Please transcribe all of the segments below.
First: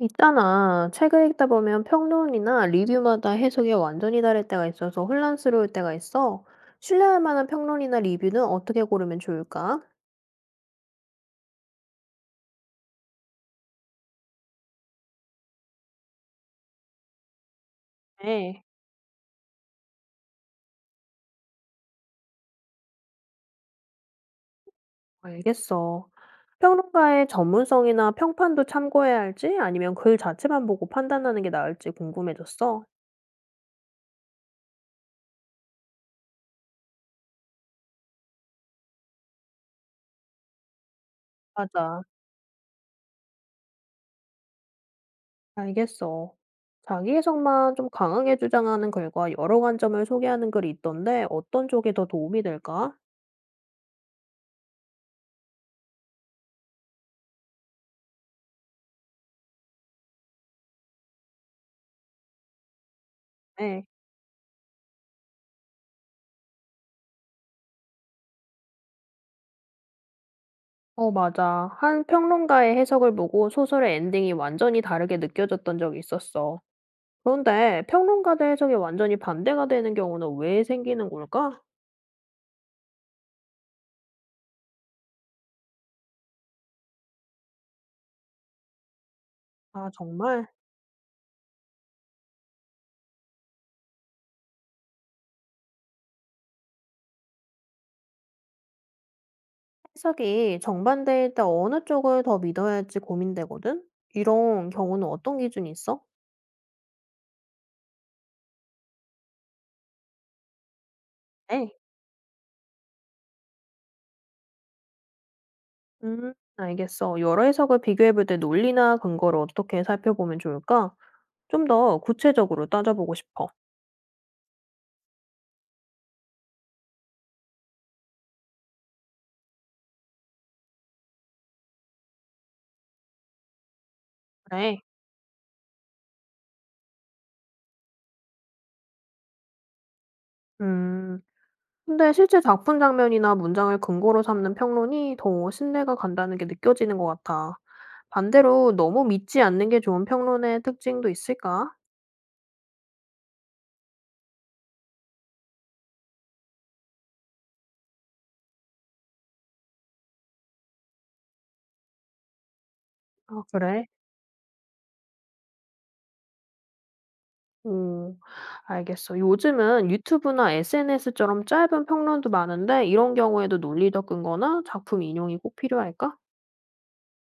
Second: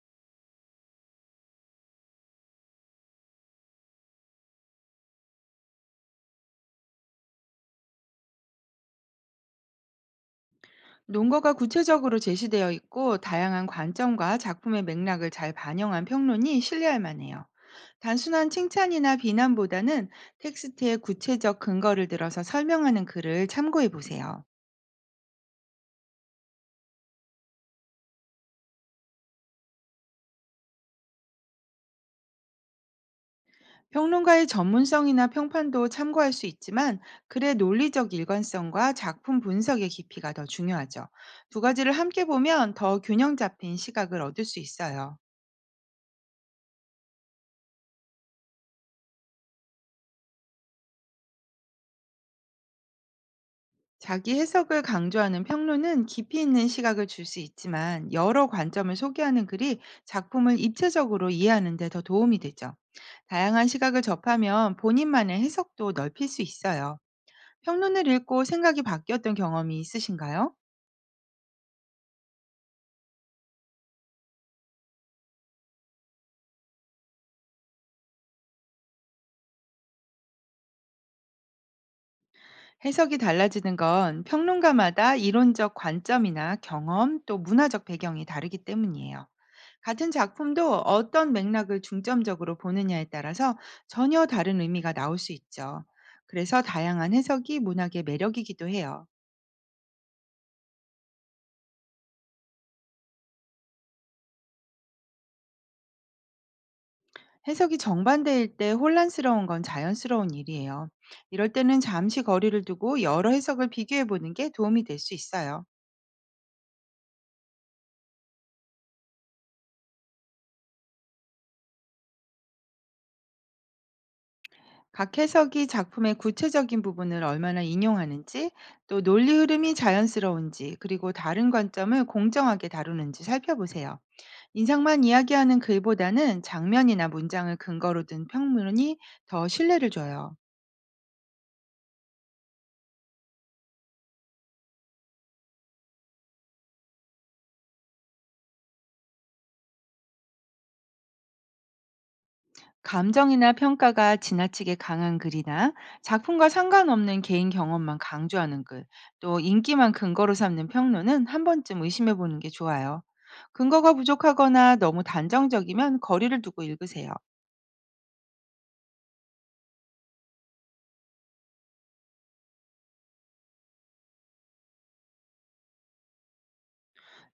있잖아. 책을 읽다 보면 평론이나 리뷰마다 해석이 완전히 다를 때가 있어서 혼란스러울 때가 있어. 신뢰할 만한 평론이나 리뷰는 어떻게 고르면 좋을까? 논거가 구체적으로 제시되어 있고 다양한 관점과 작품의 맥락을 잘 반영한 평론이 신뢰할 만해요. 단순한 네, 칭찬이나 비난보다는 텍스트의 구체적 근거를 들어서 설명하는 글을 참고해 보세요. 알겠어. 평론가의 전문성이나 평판도 참고해야 할지 아니면 글 자체만 보고 판단하는 게 나을지 궁금해졌어. 평론가의 전문성이나 평판도 참고할 수 있지만, 글의 논리적 일관성과 작품 분석의 깊이가 더 중요하죠. 두 가지를 맞아. 함께 보면 더 균형 잡힌 시각을 얻을 수 있어요. 알겠어. 자기 해석만 좀 강하게 주장하는 글과 여러 관점을 소개하는 글이 있던데 어떤 쪽이 더 도움이 될까? 자기 해석을 강조하는 평론은 깊이 있는 시각을 줄 수 있지만, 여러 관점을 소개하는 글이 작품을 입체적으로 이해하는 데 더 도움이 되죠. 다양한 네. 시각을 접하면 본인만의 해석도 넓힐 수 있어요. 평론을 읽고 생각이 바뀌었던 경험이 있으신가요? 어 맞아. 한 평론가의 해석을 보고 소설의 엔딩이 완전히 다르게 느껴졌던 적이 있었어. 그런데 평론가들 해석이 완전히 반대가 되는 경우는 왜 생기는 걸까? 해석이 달라지는 건 평론가마다 이론적 관점이나 경험, 또 문화적 배경이 다르기 때문이에요. 아 같은 정말. 작품도 어떤 맥락을 중점적으로 보느냐에 따라서 전혀 다른 의미가 나올 수 있죠. 그래서 다양한 해석이 문학의 매력이기도 해요. 해석이 정반대일 때 어느 쪽을 더 믿어야 할지 고민되거든? 이런 경우는 어떤 기준이 있어? 해석이 정반대일 때 혼란스러운 건 자연스러운 일이에요. 이럴 네. 때는 잠시 거리를 두고 여러 해석을 비교해 보는 게 도움이 될 수 있어요. 알겠어. 여러 해석을 비교해 볼 때 논리나 근거를 어떻게 살펴보면 좋을까? 좀 더 구체적으로 따져보고 싶어. 각 해석이 작품의 구체적인 부분을 얼마나 인용하는지, 또 논리 흐름이 자연스러운지, 그리고 다른 관점을 공정하게 다루는지 살펴보세요. 그래. 인상만 이야기하는 글보다는 장면이나 문장을 근거로 든 평론이 더 신뢰를 줘요. 음. 근데 실제 작품 장면이나 문장을 근거로 삼는 평론이 더 신뢰가 간다는 게 느껴지는 것 같아. 반대로 너무 믿지 않는 게 좋은 평론의 특징도 있을까? 감정이나 평가가 지나치게 강한 글이나 작품과 상관없는 개인 경험만 강조하는 글, 또 인기만 근거로 삼는 평론은 한 번쯤 의심해 보는 게 좋아요. 아, 그래? 근거가 부족하거나 너무 단정적이면 거리를 두고 읽으세요. 오, 알겠어. 요즘은 유튜브나 SNS처럼 짧은 평론도 많은데 이런 경우에도 논리적 근거나 작품 인용이 꼭 필요할까?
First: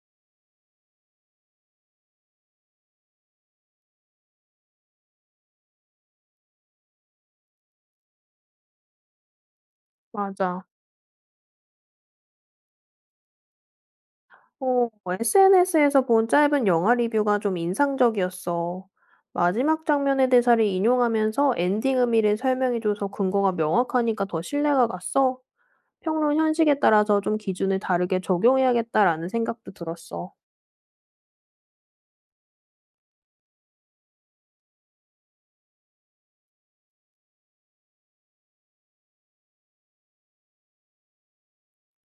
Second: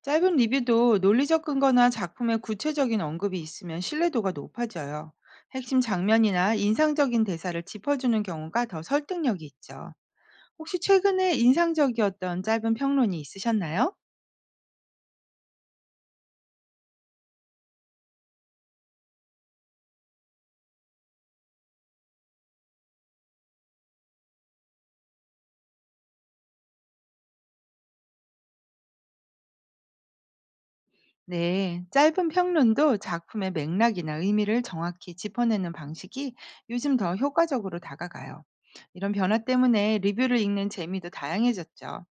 짧은 리뷰도 논리적 근거나 작품의 구체적인 언급이 있으면 신뢰도가 높아져요. 핵심 장면이나 인상적인 대사를 짚어주는 경우가 더 설득력이 있죠. 맞아. 혹시 최근에 인상적이었던 짧은 평론이 있으셨나요? 어, SNS에서 본 짧은 영화 리뷰가 좀 인상적이었어. 마지막 장면의 대사를 인용하면서 엔딩 의미를 설명해줘서 근거가 명확하니까 더 신뢰가 갔어. 평론 현실에 따라서 좀 기준을 다르게 적용해야겠다라는 생각도 들었어. 네, 짧은 평론도 작품의 맥락이나 의미를 정확히 짚어내는 방식이 요즘 더 효과적으로 다가가요. 이런 변화 때문에 리뷰를 읽는 재미도 다양해졌죠.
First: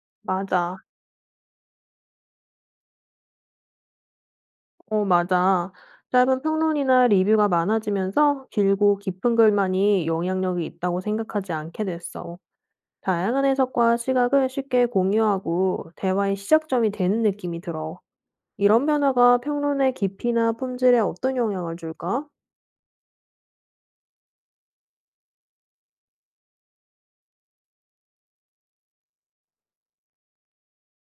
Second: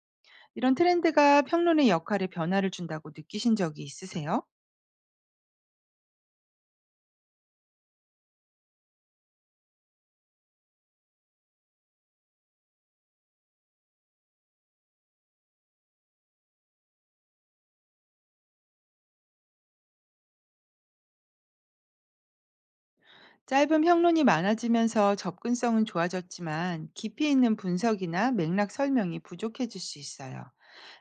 이런 맞아. 트렌드가 평론의 역할에 변화를 준다고 느끼신 적이 있으세요? 어, 맞아. 짧은 평론이나 리뷰가 많아지면서 길고 깊은 글만이 영향력이 있다고 생각하지 않게 됐어. 다양한 해석과 시각을 쉽게 공유하고 대화의 시작점이 되는 느낌이 들어. 이런 변화가 평론의 깊이나 품질에 어떤 영향을 줄까? 짧은 평론이 많아지면서 접근성은 좋아졌지만, 깊이 있는 분석이나 맥락 설명이 부족해질 수 있어요.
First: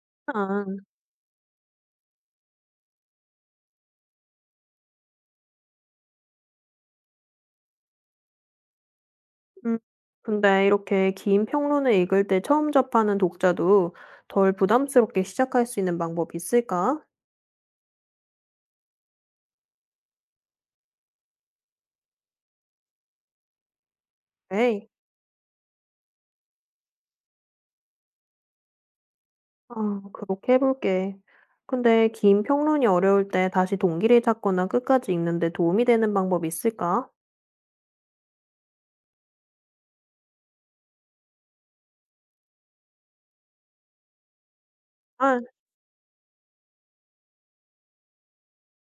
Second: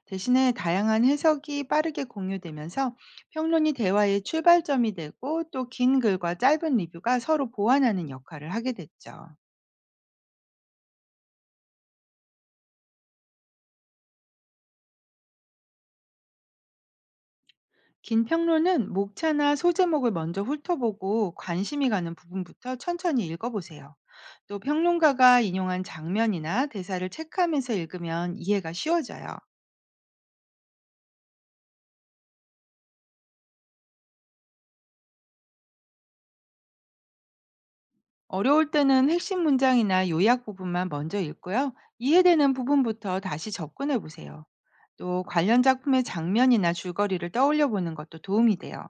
대신에 아, 다양한 해석이 빠르게 공유되면서 평론이 대화의 출발점이 되고, 또 긴 글과 짧은 리뷰가 서로 보완하는 역할을 하게 됐죠. 음. 근데 이렇게 긴 평론을 읽을 때 처음 접하는 독자도 덜 부담스럽게 시작할 수 있는 방법이 있을까? 긴 평론은 목차나 소제목을 먼저 훑어보고 관심이 가는 부분부터 천천히 읽어보세요. 또 에이, 평론가가 인용한 장면이나 대사를 체크하면서 읽으면 이해가 쉬워져요. 아, 그렇게 해볼게. 근데 긴 평론이 어려울 때 다시 동기를 찾거나 끝까지 읽는데 도움이 되는 방법이 있을까? 어려울 때는 핵심 문장이나 요약 부분만 먼저 읽고요, 이해되는 부분부터 다시 접근해 보세요. 또 아, 관련 작품의 장면이나 줄거리를 떠올려 보는 것도 도움이 돼요.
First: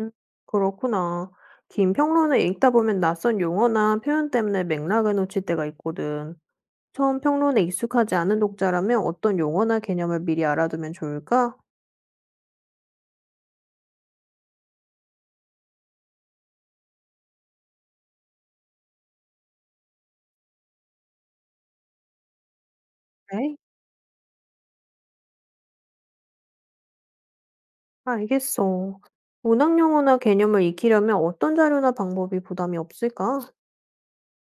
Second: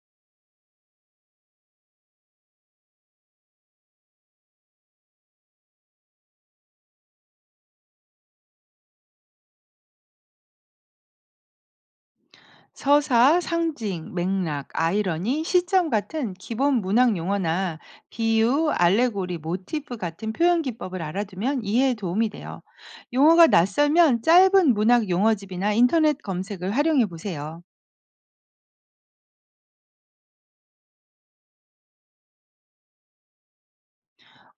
음, 그렇구나. 긴 평론을 읽다 보면 낯선 용어나 표현 때문에 맥락을 놓칠 때가 있거든. 처음 평론에 익숙하지 않은 독자라면 어떤 용어나 개념을 미리 알아두면 좋을까? 서사, 상징, 맥락, 아이러니, 시점 같은 기본 문학 용어나 비유, 알레고리, 모티프 같은 표현 기법을 알아두면 이해에 도움이 돼요. 용어가 네. 낯설면 짧은 문학 용어집이나 인터넷 검색을 활용해 보세요. 알겠어. 문학 용어나 개념을 익히려면 어떤 자료나 방법이 부담이 없을까?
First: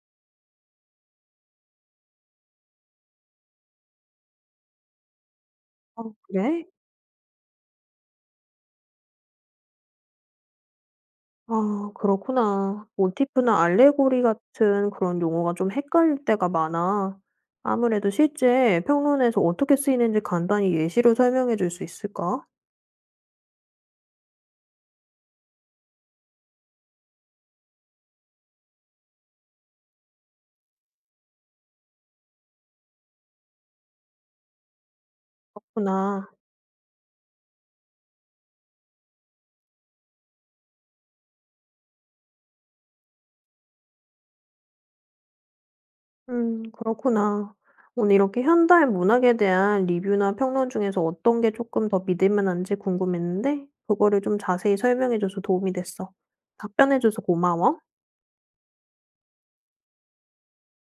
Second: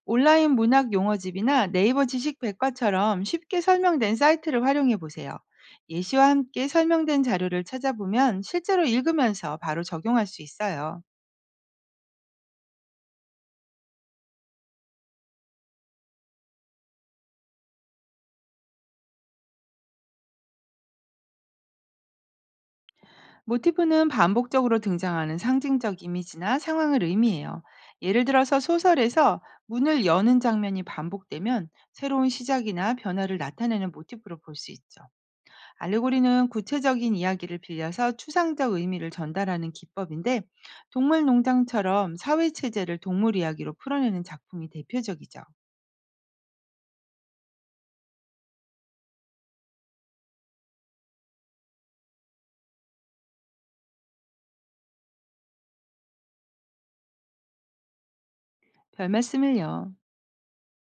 온라인 문학 용어집이나 네이버 지식 백과처럼 쉽게 설명된 사이트를 활용해 보세요. 어, 예시와 그래? 함께 설명된 자료를 찾아보면 실제로 읽으면서 바로 적용할 수 있어요. 아, 그렇구나. 모티프나 알레고리 같은 그런 용어가 좀 헷갈릴 때가 많아. 아무래도 실제 평론에서 어떻게 쓰이는지 간단히 예시로 설명해 줄 수 있을까? 모티프는 반복적으로 등장하는 상징적 이미지나 상황을 의미해요. 예를 들어서 소설에서 문을 여는 장면이 반복되면 새로운 시작이나 변화를 나타내는 모티프로 볼 수 있죠. 그렇구나. 알레고리는 구체적인 이야기를 빌려서 추상적 의미를 전달하는 기법인데, 동물 농장처럼 사회 체제를 동물 이야기로 풀어내는 작품이 대표적이죠. 그렇구나. 오늘 이렇게 현대 문학에 대한 리뷰나 평론 중에서 어떤 게 조금 더 믿을 만한지 궁금했는데, 그거를 좀 자세히 설명해줘서 도움이 됐어. 답변해줘서 고마워. 별 말씀을요.